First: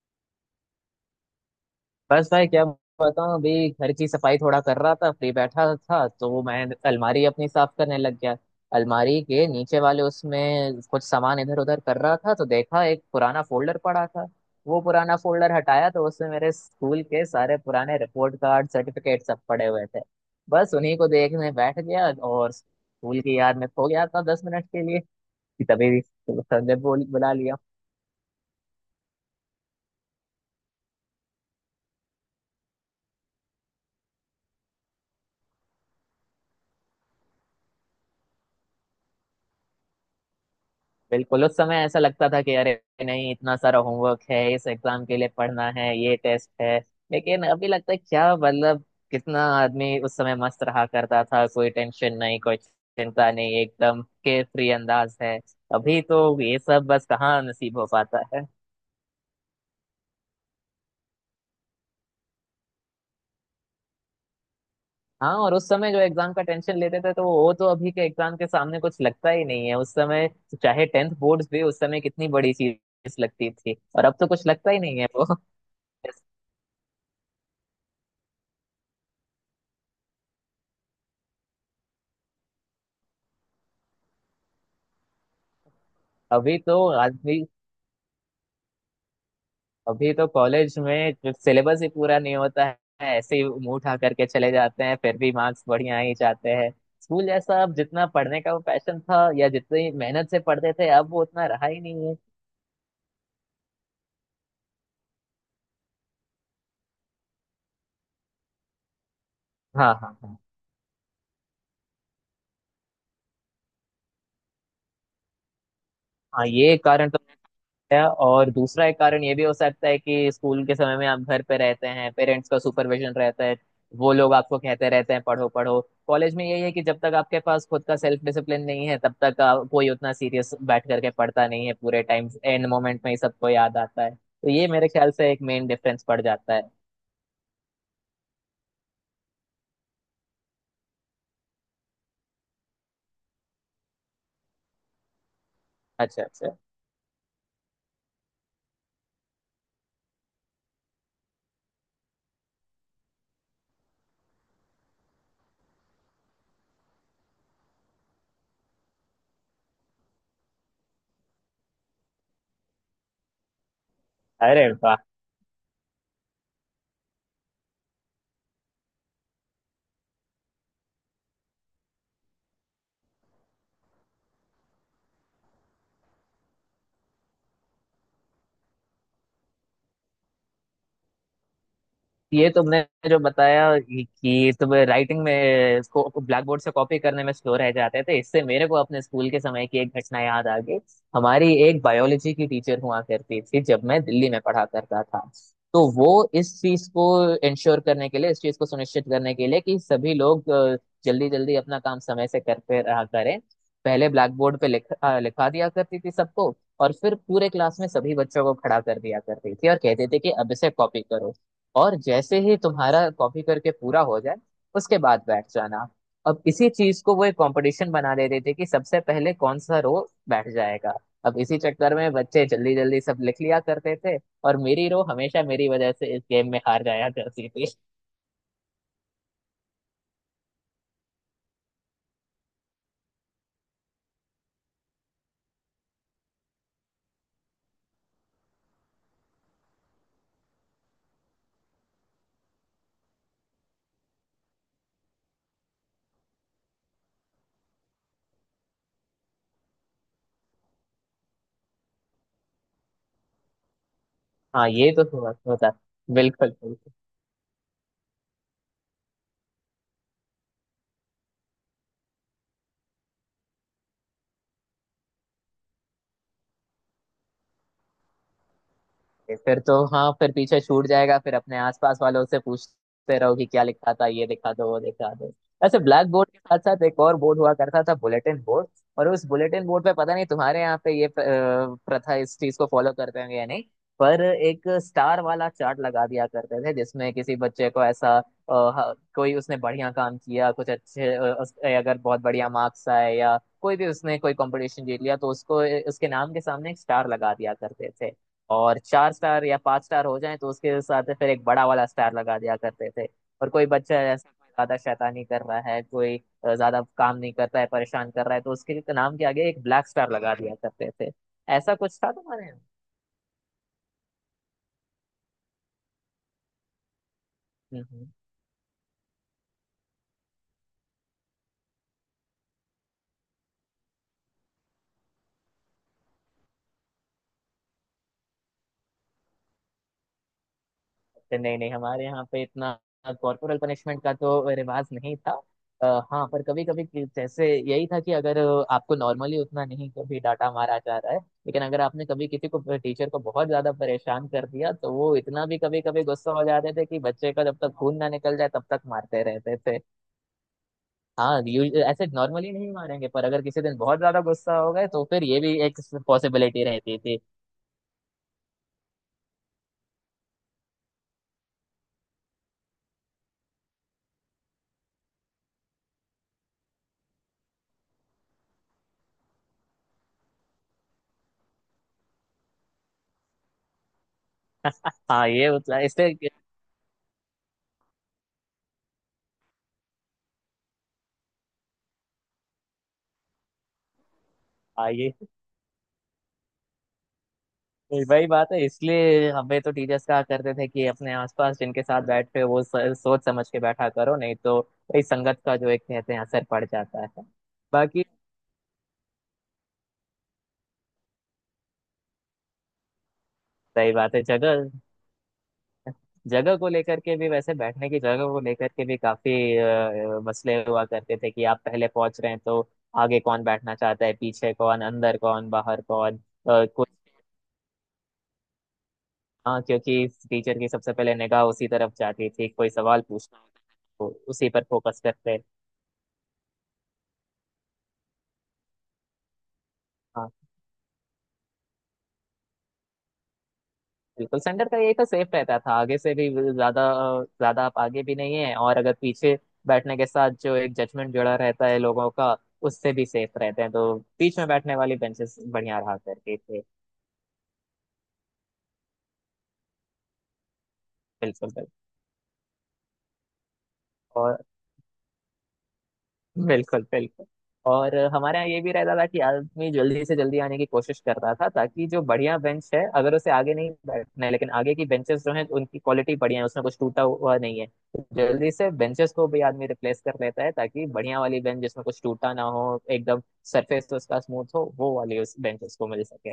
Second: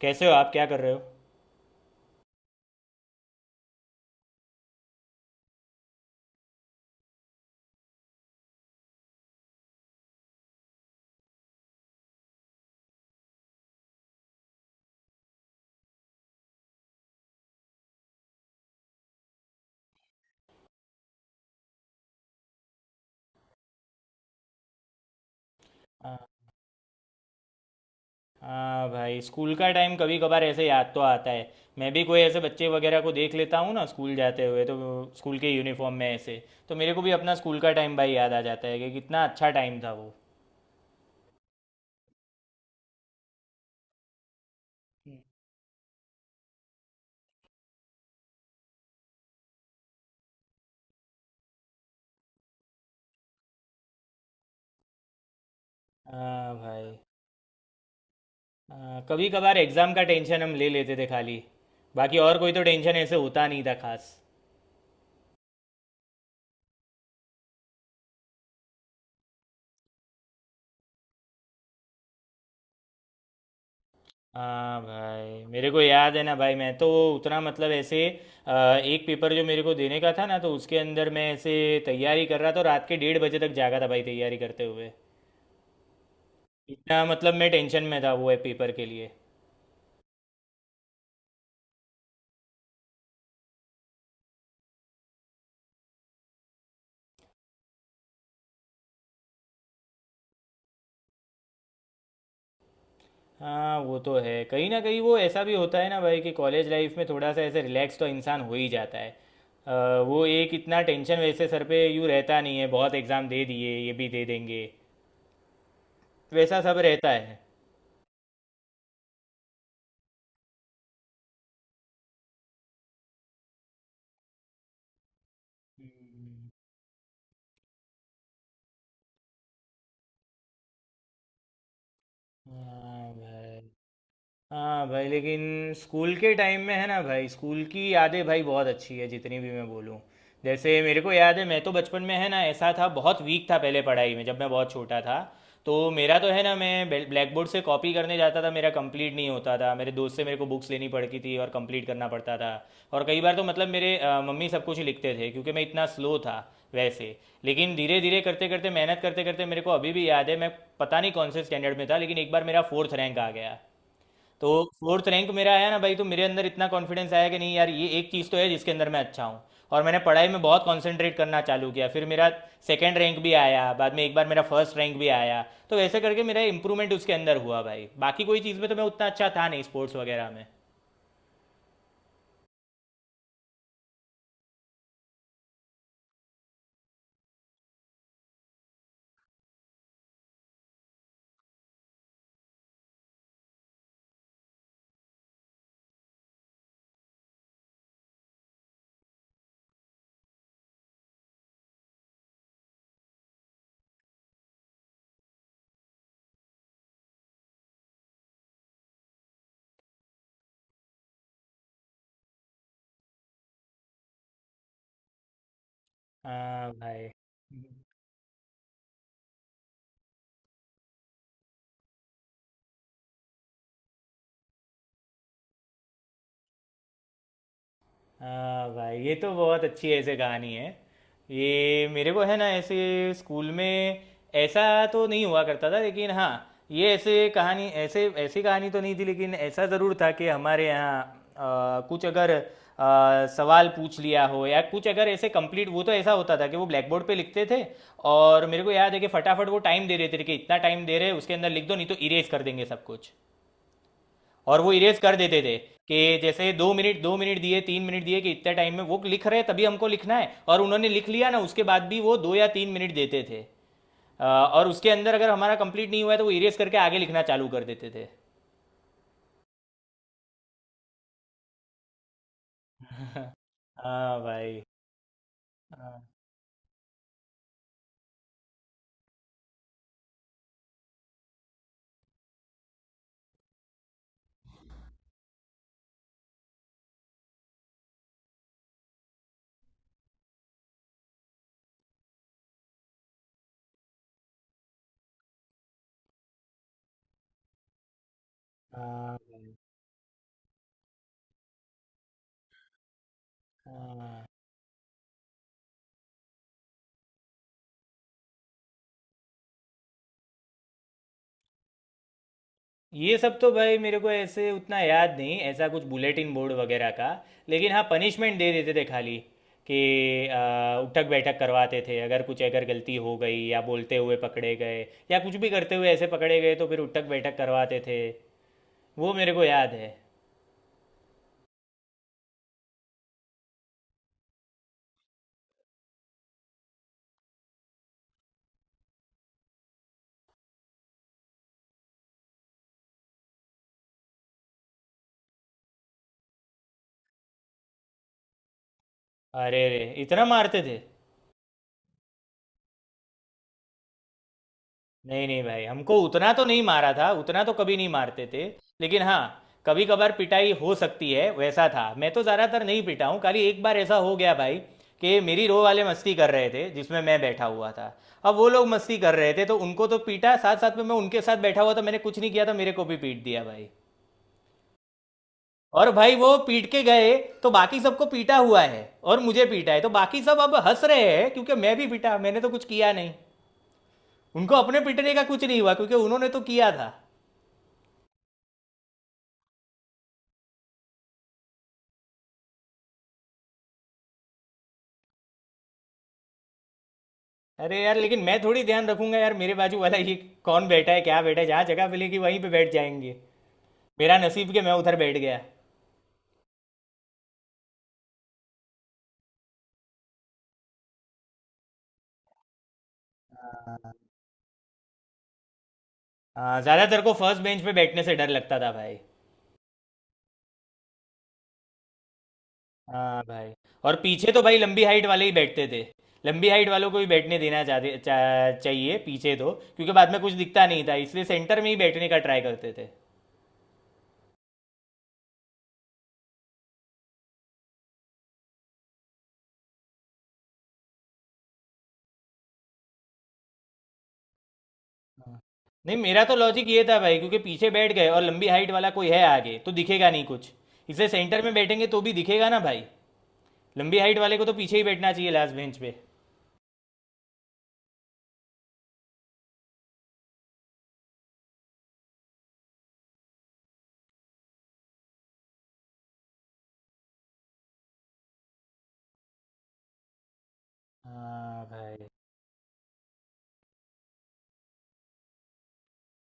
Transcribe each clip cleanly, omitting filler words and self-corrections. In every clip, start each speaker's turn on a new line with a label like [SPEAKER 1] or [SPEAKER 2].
[SPEAKER 1] कैसे हो आप क्या कर रहे हो?
[SPEAKER 2] बस भाई क्या बताऊं। अभी घर की सफाई थोड़ा कर रहा था, फ्री बैठा था तो मैं अलमारी अपनी साफ करने लग गया। अलमारी के नीचे वाले उसमें कुछ सामान इधर उधर कर रहा था तो देखा एक पुराना फोल्डर पड़ा था। वो पुराना फोल्डर हटाया तो उसमें मेरे स्कूल के सारे पुराने रिपोर्ट कार्ड सर्टिफिकेट सब पड़े हुए थे। बस उन्हीं को देखने बैठ गया और स्कूल की याद में खो गया था 10 मिनट के लिए कि तभी
[SPEAKER 1] हाँ।
[SPEAKER 2] सर ने बोल बुला लिया।
[SPEAKER 1] हाँ भाई, स्कूल का टाइम कभी कभार ऐसे याद तो आता है। मैं भी कोई ऐसे बच्चे वगैरह को देख लेता हूँ ना स्कूल जाते हुए, तो स्कूल के यूनिफॉर्म में ऐसे, तो मेरे को भी अपना स्कूल का टाइम भाई याद आ जाता है कि कितना अच्छा टाइम था वो।
[SPEAKER 2] बिल्कुल, उस समय ऐसा लगता था कि अरे नहीं, इतना सारा होमवर्क है, इस एग्जाम के लिए पढ़ना है, ये टेस्ट है। लेकिन अभी लगता है क्या मतलब, कितना आदमी उस समय मस्त रहा करता था, कोई टेंशन नहीं, कोई चिंता नहीं, एकदम केयर फ्री अंदाज है। अभी तो
[SPEAKER 1] हाँ
[SPEAKER 2] ये सब
[SPEAKER 1] भाई।
[SPEAKER 2] बस कहाँ नसीब हो पाता है।
[SPEAKER 1] हाँ, कभी कभार एग्ज़ाम का टेंशन हम ले लेते थे खाली। बाकी और कोई तो टेंशन ऐसे होता नहीं था खास।
[SPEAKER 2] हाँ, और उस समय जो एग्जाम का टेंशन लेते थे तो वो तो अभी के एग्जाम के सामने कुछ लगता ही नहीं है उस समय। चाहे टेंथ बोर्ड्स भी उस समय कितनी बड़ी चीज लगती थी और अब तो कुछ लगता ही
[SPEAKER 1] हाँ
[SPEAKER 2] नहीं है वो
[SPEAKER 1] भाई, मेरे को याद है ना भाई, मैं तो उतना मतलब ऐसे, अ, एक पेपर जो मेरे को देने का था ना, तो उसके अंदर मैं ऐसे तैयारी कर रहा था, रात के 1:30 बजे तक जागा था भाई तैयारी करते हुए।
[SPEAKER 2] अभी तो
[SPEAKER 1] इतना मतलब
[SPEAKER 2] आदमी,
[SPEAKER 1] मैं टेंशन में था वो है पेपर के लिए।
[SPEAKER 2] अभी तो कॉलेज में सिलेबस ही पूरा नहीं होता है। ऐसे ही मुंह उठा करके चले जाते हैं, फिर भी मार्क्स बढ़िया ही जाते हैं। स्कूल जैसा अब जितना पढ़ने का वो पैशन था या जितनी मेहनत से पढ़ते थे, अब वो उतना रहा ही नहीं है।
[SPEAKER 1] हाँ, वो तो है कहीं ना कहीं, वो ऐसा भी होता है ना भाई कि कॉलेज लाइफ में थोड़ा सा ऐसे रिलैक्स तो इंसान हो ही जाता है।
[SPEAKER 2] हाँ
[SPEAKER 1] अ,
[SPEAKER 2] हाँ
[SPEAKER 1] वो
[SPEAKER 2] हाँ।
[SPEAKER 1] एक इतना टेंशन वैसे सर पे यूँ रहता नहीं है, बहुत एग्ज़ाम दे दिए ये भी दे देंगे,
[SPEAKER 2] हाँ,
[SPEAKER 1] वैसा
[SPEAKER 2] ये
[SPEAKER 1] सब रहता
[SPEAKER 2] कारण तो
[SPEAKER 1] है।
[SPEAKER 2] है, और दूसरा एक कारण ये भी हो सकता है कि स्कूल के समय में आप घर पे रहते हैं, पेरेंट्स का सुपरविजन रहता है। वो लोग आपको कहते रहते हैं पढ़ो पढ़ो। कॉलेज में
[SPEAKER 1] हम्म।
[SPEAKER 2] यही है कि जब तक आपके पास खुद का सेल्फ डिसिप्लिन नहीं है तब तक कोई उतना सीरियस बैठ करके पढ़ता नहीं है। पूरे टाइम एंड मोमेंट में
[SPEAKER 1] हाँ
[SPEAKER 2] ही सबको
[SPEAKER 1] भाई।
[SPEAKER 2] याद आता है, तो ये मेरे
[SPEAKER 1] हाँ भाई
[SPEAKER 2] ख्याल से एक
[SPEAKER 1] लेकिन
[SPEAKER 2] मेन डिफरेंस
[SPEAKER 1] स्कूल
[SPEAKER 2] पड़
[SPEAKER 1] के
[SPEAKER 2] जाता
[SPEAKER 1] टाइम
[SPEAKER 2] है।
[SPEAKER 1] में है ना भाई, स्कूल की यादें भाई बहुत अच्छी है जितनी भी मैं बोलूँ। जैसे मेरे को याद है, मैं तो बचपन में है ना ऐसा था, बहुत वीक था पहले पढ़ाई में जब मैं बहुत छोटा था। तो मेरा
[SPEAKER 2] अच्छा
[SPEAKER 1] तो है ना,
[SPEAKER 2] अच्छा।
[SPEAKER 1] मैं ब्लैक बोर्ड से कॉपी करने जाता था, मेरा कंप्लीट नहीं होता था, मेरे दोस्त से मेरे को बुक्स लेनी पड़ती थी और कंप्लीट करना पड़ता था। और कई बार तो मतलब मेरे मम्मी सब कुछ लिखते थे क्योंकि मैं इतना स्लो था वैसे। लेकिन धीरे धीरे करते करते, मेहनत करते करते, मेरे को अभी भी याद है, मैं पता नहीं कौन से स्टैंडर्ड में था, लेकिन एक बार मेरा फोर्थ रैंक आ गया। तो
[SPEAKER 2] अरे वाह।
[SPEAKER 1] फोर्थ रैंक मेरा आया ना भाई, तो मेरे अंदर इतना कॉन्फिडेंस आया कि नहीं यार, ये एक चीज़ तो है जिसके अंदर मैं अच्छा हूँ। और मैंने पढ़ाई में बहुत कंसंट्रेट करना चालू किया, फिर मेरा सेकंड रैंक भी आया, बाद में एक बार मेरा फर्स्ट रैंक भी आया। तो वैसे करके मेरा इंप्रूवमेंट उसके अंदर हुआ भाई, बाकी कोई चीज़ में तो मैं उतना अच्छा था नहीं, स्पोर्ट्स वगैरह में।
[SPEAKER 2] ये तुमने जो बताया कि तुम राइटिंग में इसको ब्लैक बोर्ड से कॉपी करने में स्लो रह जाते थे, इससे मेरे को अपने स्कूल के समय की एक घटना याद आ गई। हमारी एक बायोलॉजी की टीचर हुआ करती थी जब मैं दिल्ली में पढ़ा करता था। तो वो इस चीज को इंश्योर करने के लिए, इस चीज को सुनिश्चित करने के लिए कि सभी लोग जल्दी जल्दी अपना काम समय से करते रहा करें, पहले ब्लैक बोर्ड पे लिखा लिखा दिया करती थी सबको, और फिर पूरे क्लास में सभी बच्चों को खड़ा कर दिया करती थी और कहते थे कि अब इसे कॉपी करो, और जैसे ही तुम्हारा कॉपी करके पूरा हो जाए उसके बाद बैठ जाना। अब इसी
[SPEAKER 1] हाँ
[SPEAKER 2] चीज
[SPEAKER 1] भाई।
[SPEAKER 2] को वो एक कंपटीशन बना देते थे कि सबसे पहले कौन सा रो बैठ जाएगा। अब इसी चक्कर में बच्चे जल्दी जल्दी सब लिख लिया करते थे, और मेरी रो हमेशा मेरी वजह से इस गेम में हार जाया करती थी।
[SPEAKER 1] हाँ भाई, ये तो बहुत अच्छी ऐसे कहानी है। ये मेरे को है ना, ऐसे स्कूल में ऐसा तो नहीं हुआ करता था, लेकिन हाँ, ये ऐसे कहानी ऐसे ऐसी कहानी तो नहीं थी, लेकिन ऐसा ज़रूर था कि हमारे यहाँ अ, कुछ अगर सवाल पूछ लिया हो या कुछ अगर ऐसे कंप्लीट वो, तो ऐसा होता था कि वो ब्लैक बोर्ड पे लिखते थे। और मेरे को याद है कि फटाफट वो टाइम दे देते थे कि इतना टाइम दे रहे हैं, उसके अंदर लिख दो नहीं तो इरेज कर देंगे सब कुछ। और
[SPEAKER 2] हाँ,
[SPEAKER 1] वो
[SPEAKER 2] ये
[SPEAKER 1] इरेज
[SPEAKER 2] तो
[SPEAKER 1] कर
[SPEAKER 2] हुआ
[SPEAKER 1] देते थे
[SPEAKER 2] होता।
[SPEAKER 1] कि
[SPEAKER 2] बिल्कुल
[SPEAKER 1] जैसे दो
[SPEAKER 2] बिल्कुल।
[SPEAKER 1] मिनट दो मिनट दिए, 3 मिनट दिए, कि इतने टाइम में वो लिख रहे हैं, तभी हमको लिखना है, और उन्होंने लिख लिया ना उसके बाद भी वो 2 या 3 मिनट देते थे। और उसके अंदर अगर हमारा कंप्लीट नहीं हुआ है तो वो इरेज करके आगे लिखना चालू कर देते थे।
[SPEAKER 2] ये फिर तो, हाँ, फिर पीछे छूट जाएगा, फिर अपने आसपास वालों से पूछते रहो कि क्या लिखा था,
[SPEAKER 1] हाँ
[SPEAKER 2] ये दिखा
[SPEAKER 1] भाई।
[SPEAKER 2] दो वो दिखा दो। ऐसे
[SPEAKER 1] हाँ।
[SPEAKER 2] ब्लैक बोर्ड के साथ साथ एक और बोर्ड हुआ करता था, बुलेटिन बोर्ड। और उस बुलेटिन बोर्ड पे, पता नहीं तुम्हारे यहाँ पे ये प्रथा इस चीज को फॉलो करते होंगे या नहीं, पर एक स्टार वाला चार्ट लगा दिया करते थे जिसमें किसी बच्चे को ऐसा कोई उसने बढ़िया काम किया, कुछ अच्छे अगर बहुत बढ़िया मार्क्स आए या कोई भी उसने कोई कंपटीशन जीत लिया तो उसको उसके नाम के सामने एक स्टार लगा दिया करते थे। और चार
[SPEAKER 1] हाँ
[SPEAKER 2] स्टार
[SPEAKER 1] भाई।
[SPEAKER 2] या पांच स्टार हो जाए तो उसके साथ फिर एक बड़ा वाला स्टार लगा दिया करते थे। और कोई बच्चा
[SPEAKER 1] हाँ,
[SPEAKER 2] ऐसा कोई ज्यादा शैतानी कर रहा है, कोई ज्यादा काम नहीं करता है, परेशान कर रहा है, तो उसके नाम के आगे एक ब्लैक स्टार लगा दिया करते थे। ऐसा कुछ था तुम्हारे यहाँ?
[SPEAKER 1] ये सब तो भाई मेरे को ऐसे उतना याद नहीं, ऐसा कुछ बुलेटिन बोर्ड वगैरह का। लेकिन हाँ,
[SPEAKER 2] हम्म
[SPEAKER 1] पनिशमेंट दे देते थे खाली, कि उठक बैठक करवाते थे अगर कुछ अगर गलती हो गई या बोलते हुए पकड़े गए या कुछ भी करते हुए ऐसे पकड़े गए तो फिर उठक बैठक करवाते थे। वो मेरे को याद है।
[SPEAKER 2] नहीं नहीं, हमारे यहाँ पे इतना कॉर्पोरल पनिशमेंट का तो रिवाज नहीं था। हाँ, पर कभी कभी जैसे यही था कि अगर आपको नॉर्मली उतना नहीं कभी डांटा मारा जा रहा है, लेकिन अगर आपने कभी किसी को, टीचर को बहुत ज्यादा परेशान कर दिया तो वो इतना भी कभी कभी गुस्सा हो जाते थे कि बच्चे का जब तक खून ना निकल जाए तब तक मारते रहते
[SPEAKER 1] अरे रे,
[SPEAKER 2] थे।
[SPEAKER 1] इतना मारते थे?
[SPEAKER 2] हाँ, ऐसे नॉर्मली नहीं मारेंगे, पर अगर किसी दिन बहुत ज्यादा गुस्सा हो गए तो फिर
[SPEAKER 1] नहीं
[SPEAKER 2] ये
[SPEAKER 1] नहीं
[SPEAKER 2] भी
[SPEAKER 1] भाई,
[SPEAKER 2] एक
[SPEAKER 1] हमको उतना तो नहीं
[SPEAKER 2] पॉसिबिलिटी
[SPEAKER 1] मारा
[SPEAKER 2] रहती
[SPEAKER 1] था,
[SPEAKER 2] थी।
[SPEAKER 1] उतना तो कभी नहीं मारते थे। लेकिन हाँ कभी कभार पिटाई हो सकती है वैसा था। मैं तो ज़्यादातर नहीं पिटा हूँ, खाली एक बार ऐसा हो गया भाई कि मेरी रो वाले मस्ती कर रहे थे जिसमें मैं बैठा हुआ था। अब वो लोग मस्ती कर रहे थे तो उनको तो पीटा, साथ साथ में मैं उनके साथ बैठा हुआ था, मैंने कुछ नहीं किया था, मेरे को भी पीट दिया भाई। और
[SPEAKER 2] इससे,
[SPEAKER 1] भाई वो पीट के गए, तो बाकी सबको पीटा हुआ है और मुझे पीटा है, तो बाकी सब अब हंस रहे हैं क्योंकि मैं भी पीटा, मैंने तो कुछ किया नहीं। उनको अपने
[SPEAKER 2] हाँ,
[SPEAKER 1] पीटने
[SPEAKER 2] ये
[SPEAKER 1] का कुछ नहीं हुआ क्योंकि उन्होंने तो किया था।
[SPEAKER 2] वही वही बात है। इसलिए हमें तो टीचर्स कहा करते थे कि अपने आसपास जिनके साथ बैठते हो वो सोच समझ के बैठा करो नहीं तो वही संगत का जो एक कहते हैं असर पड़ जाता है।
[SPEAKER 1] अरे यार,
[SPEAKER 2] बाकी
[SPEAKER 1] लेकिन मैं थोड़ी ध्यान रखूंगा यार, मेरे बाजू वाला ये कौन बैठा है क्या बैठा है, जहाँ जगह मिलेगी वहीं पे बैठ जाएंगे।
[SPEAKER 2] सही बात
[SPEAKER 1] मेरा
[SPEAKER 2] है।
[SPEAKER 1] नसीब कि
[SPEAKER 2] जगह,
[SPEAKER 1] मैं उधर बैठ गया।
[SPEAKER 2] जगह को लेकर के भी, वैसे बैठने की जगह को लेकर के भी काफी मसले हुआ करते थे कि आप पहले पहुंच रहे हैं तो आगे कौन बैठना चाहता है, पीछे कौन, अंदर कौन, बाहर कौन, अ,
[SPEAKER 1] हाँ,
[SPEAKER 2] कोई
[SPEAKER 1] ज़्यादातर को फर्स्ट बेंच पे बैठने से डर लगता था भाई।
[SPEAKER 2] हाँ, क्योंकि टीचर की सबसे पहले निगाह उसी तरफ जाती थी, कोई सवाल
[SPEAKER 1] हाँ
[SPEAKER 2] पूछना
[SPEAKER 1] भाई।
[SPEAKER 2] होता
[SPEAKER 1] और
[SPEAKER 2] था, तो
[SPEAKER 1] पीछे तो
[SPEAKER 2] उसी
[SPEAKER 1] भाई
[SPEAKER 2] पर
[SPEAKER 1] लंबी
[SPEAKER 2] फोकस
[SPEAKER 1] हाइट वाले ही
[SPEAKER 2] करते।
[SPEAKER 1] बैठते थे। लंबी हाइट वालों को ही बैठने देना चाहिए पीछे तो, क्योंकि बाद में
[SPEAKER 2] हाँ,
[SPEAKER 1] कुछ दिखता नहीं था, इसलिए सेंटर में ही बैठने का ट्राई करते थे।
[SPEAKER 2] बिल्कुल, सेंटर का यही तो सेफ रहता था। आगे से भी ज्यादा ज्यादा आप आगे भी नहीं है, और अगर पीछे बैठने के साथ जो एक जजमेंट जुड़ा रहता है लोगों का, उससे भी सेफ रहते हैं, तो बीच में बैठने वाली बेंचेस बढ़िया
[SPEAKER 1] नहीं,
[SPEAKER 2] रहा
[SPEAKER 1] मेरा तो
[SPEAKER 2] करती थी।
[SPEAKER 1] लॉजिक ये था भाई, क्योंकि पीछे बैठ गए और लंबी हाइट वाला कोई है आगे, तो दिखेगा नहीं कुछ, इसलिए सेंटर में
[SPEAKER 2] बिल्कुल,
[SPEAKER 1] बैठेंगे तो भी दिखेगा ना भाई। लंबी हाइट
[SPEAKER 2] बिल्कुल
[SPEAKER 1] वाले को तो पीछे ही बैठना चाहिए, लास्ट बेंच पे।
[SPEAKER 2] बिल्कुल बिल्कुल। और हमारे यहाँ ये भी रहता था कि आदमी जल्दी से जल्दी आने की कोशिश करता था ताकि जो बढ़िया बेंच है, अगर उसे आगे नहीं बैठना है लेकिन आगे की बेंचेस जो हैं उनकी क्वालिटी बढ़िया है, उसमें कुछ टूटा हुआ नहीं है, तो जल्दी से बेंचेस को भी आदमी रिप्लेस कर लेता है ताकि बढ़िया वाली बेंच
[SPEAKER 1] हाँ
[SPEAKER 2] जिसमें कुछ
[SPEAKER 1] भाई।
[SPEAKER 2] टूटा ना हो एकदम, सरफेस तो उसका स्मूथ हो, वो वाली उस बेंचेस को मिल सके।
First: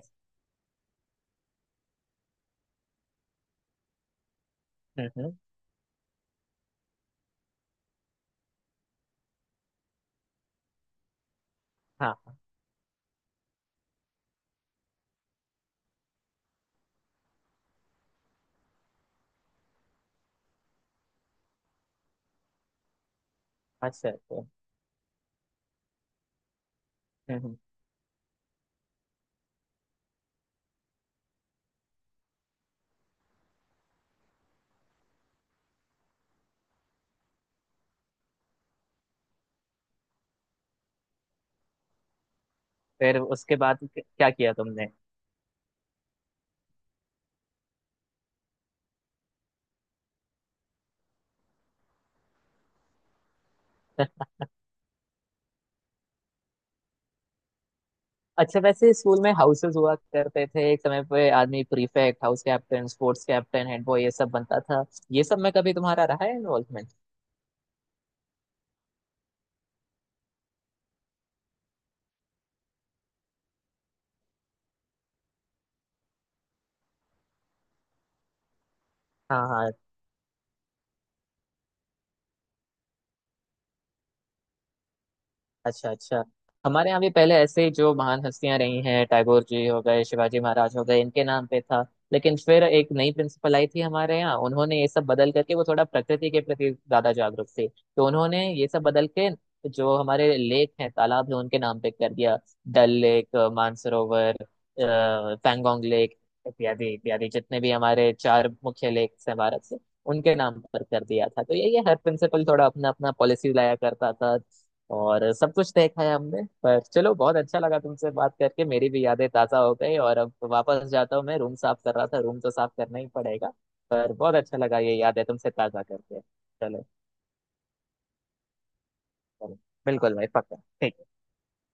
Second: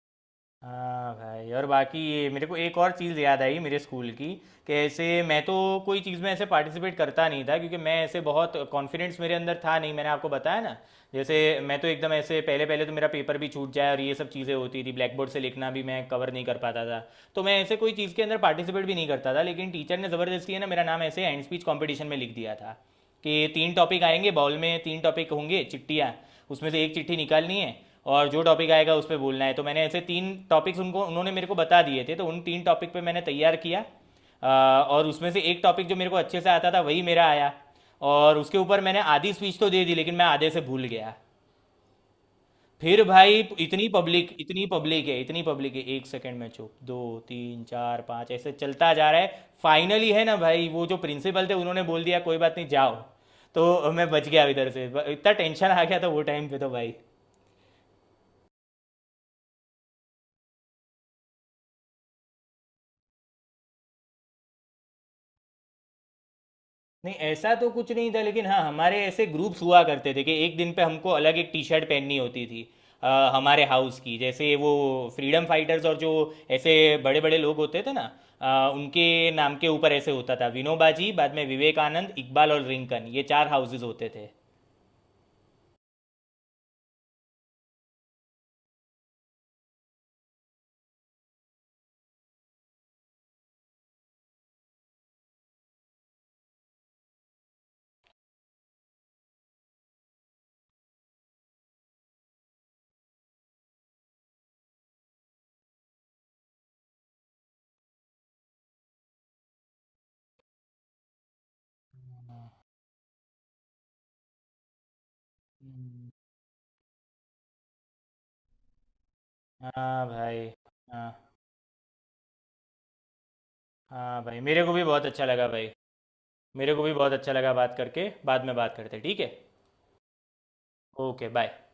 [SPEAKER 1] हाँ भाई, और बाकी ये मेरे को एक और चीज़ याद आई मेरे स्कूल की, कि ऐसे
[SPEAKER 2] हम्म।
[SPEAKER 1] मैं तो कोई चीज़ में ऐसे पार्टिसिपेट करता नहीं था, क्योंकि मैं ऐसे बहुत कॉन्फिडेंस मेरे अंदर था नहीं, मैंने आपको बताया ना। जैसे मैं तो एकदम
[SPEAKER 2] हाँ।
[SPEAKER 1] ऐसे पहले पहले तो मेरा पेपर भी छूट जाए और ये सब चीज़ें होती थी, ब्लैक बोर्ड से लिखना भी मैं कवर नहीं कर पाता था। तो मैं ऐसे कोई चीज़ के अंदर पार्टिसिपेट भी नहीं करता था, लेकिन टीचर ने ज़बरदस्ती है ना मेरा नाम ऐसे हैंड स्पीच कॉम्पिटिशन में लिख दिया था कि तीन टॉपिक
[SPEAKER 2] अच्छा।
[SPEAKER 1] आएंगे
[SPEAKER 2] तो
[SPEAKER 1] बाउल में, तीन टॉपिक होंगे चिट्ठियाँ, उसमें से एक चिट्ठी
[SPEAKER 2] हम्म हम्म।
[SPEAKER 1] निकालनी है, और जो टॉपिक आएगा उस पर बोलना है। तो मैंने ऐसे तीन टॉपिक्स उनको, उन्होंने मेरे को बता दिए थे, तो उन तीन टॉपिक पे मैंने तैयार किया। अ, और उसमें से एक टॉपिक जो मेरे को अच्छे से आता था वही मेरा आया। और उसके ऊपर मैंने आधी स्पीच तो दे दी लेकिन मैं आधे से भूल गया। फिर
[SPEAKER 2] फिर
[SPEAKER 1] भाई
[SPEAKER 2] उसके बाद क्या किया
[SPEAKER 1] इतनी
[SPEAKER 2] तुमने?
[SPEAKER 1] पब्लिक है इतनी पब्लिक है, 1 सेकंड में चुप, दो तीन चार पाँच ऐसे चलता जा रहा है, फाइनली है ना भाई वो जो प्रिंसिपल थे उन्होंने बोल दिया कोई बात नहीं जाओ। तो मैं बच गया इधर से। इतना टेंशन आ गया था वो टाइम पे तो भाई।
[SPEAKER 2] अच्छा, वैसे स्कूल में हाउसेस हुआ करते थे। एक समय पे आदमी prefect, house captain, sports captain, head boy, ये सब बनता था। ये सब में कभी तुम्हारा रहा है इन्वॉल्वमेंट?
[SPEAKER 1] नहीं ऐसा तो कुछ नहीं था लेकिन हाँ, हमारे ऐसे ग्रुप्स हुआ करते थे कि एक दिन पे हमको अलग एक टी शर्ट पहननी होती थी हमारे हाउस की, जैसे वो फ्रीडम फाइटर्स और जो ऐसे बड़े बड़े लोग होते थे ना, उनके
[SPEAKER 2] हाँ
[SPEAKER 1] नाम के
[SPEAKER 2] हाँ।
[SPEAKER 1] ऊपर ऐसे होता था, विनोबाजी बाद में विवेकानंद इकबाल और रिंकन, ये चार हाउसेज होते थे।
[SPEAKER 2] अच्छा अच्छा। हमारे यहाँ भी पहले ऐसे ही जो महान हस्तियां रही हैं, टैगोर जी हो गए, शिवाजी महाराज हो गए, इनके नाम पे था। लेकिन फिर एक नई प्रिंसिपल आई थी हमारे यहाँ, उन्होंने ये सब बदल करके, वो थोड़ा प्रकृति के प्रति ज्यादा जागरूक थी तो उन्होंने ये सब बदल के जो हमारे लेक हैं, तालाब है, उनके नाम पे कर दिया। डल लेक, मानसरोवर, पैंगोंग लेक, इत्यादि इत्यादि, जितने भी हमारे चार मुख्य लेक हैं भारत से, उनके नाम पर कर दिया था। तो यही है, हर प्रिंसिपल थोड़ा अपना अपना पॉलिसी लाया करता था, और सब कुछ देखा
[SPEAKER 1] हम्म।
[SPEAKER 2] है हमने। पर चलो, बहुत अच्छा लगा तुमसे बात करके, मेरी भी यादें ताज़ा हो गई,
[SPEAKER 1] हाँ
[SPEAKER 2] और अब
[SPEAKER 1] भाई।
[SPEAKER 2] वापस
[SPEAKER 1] हाँ।
[SPEAKER 2] जाता हूँ, मैं रूम साफ कर रहा था, रूम तो साफ करना ही पड़ेगा। पर
[SPEAKER 1] हाँ
[SPEAKER 2] बहुत
[SPEAKER 1] भाई,
[SPEAKER 2] अच्छा
[SPEAKER 1] मेरे को
[SPEAKER 2] लगा
[SPEAKER 1] भी
[SPEAKER 2] ये
[SPEAKER 1] बहुत
[SPEAKER 2] यादें
[SPEAKER 1] अच्छा लगा
[SPEAKER 2] तुमसे
[SPEAKER 1] भाई।
[SPEAKER 2] ताज़ा करके,
[SPEAKER 1] मेरे को
[SPEAKER 2] चलो।
[SPEAKER 1] भी बहुत अच्छा लगा बात करके, बाद में बात करते हैं, ठीक है?
[SPEAKER 2] चलो, बिल्कुल भाई, पक्का, ठीक।
[SPEAKER 1] Okay bye.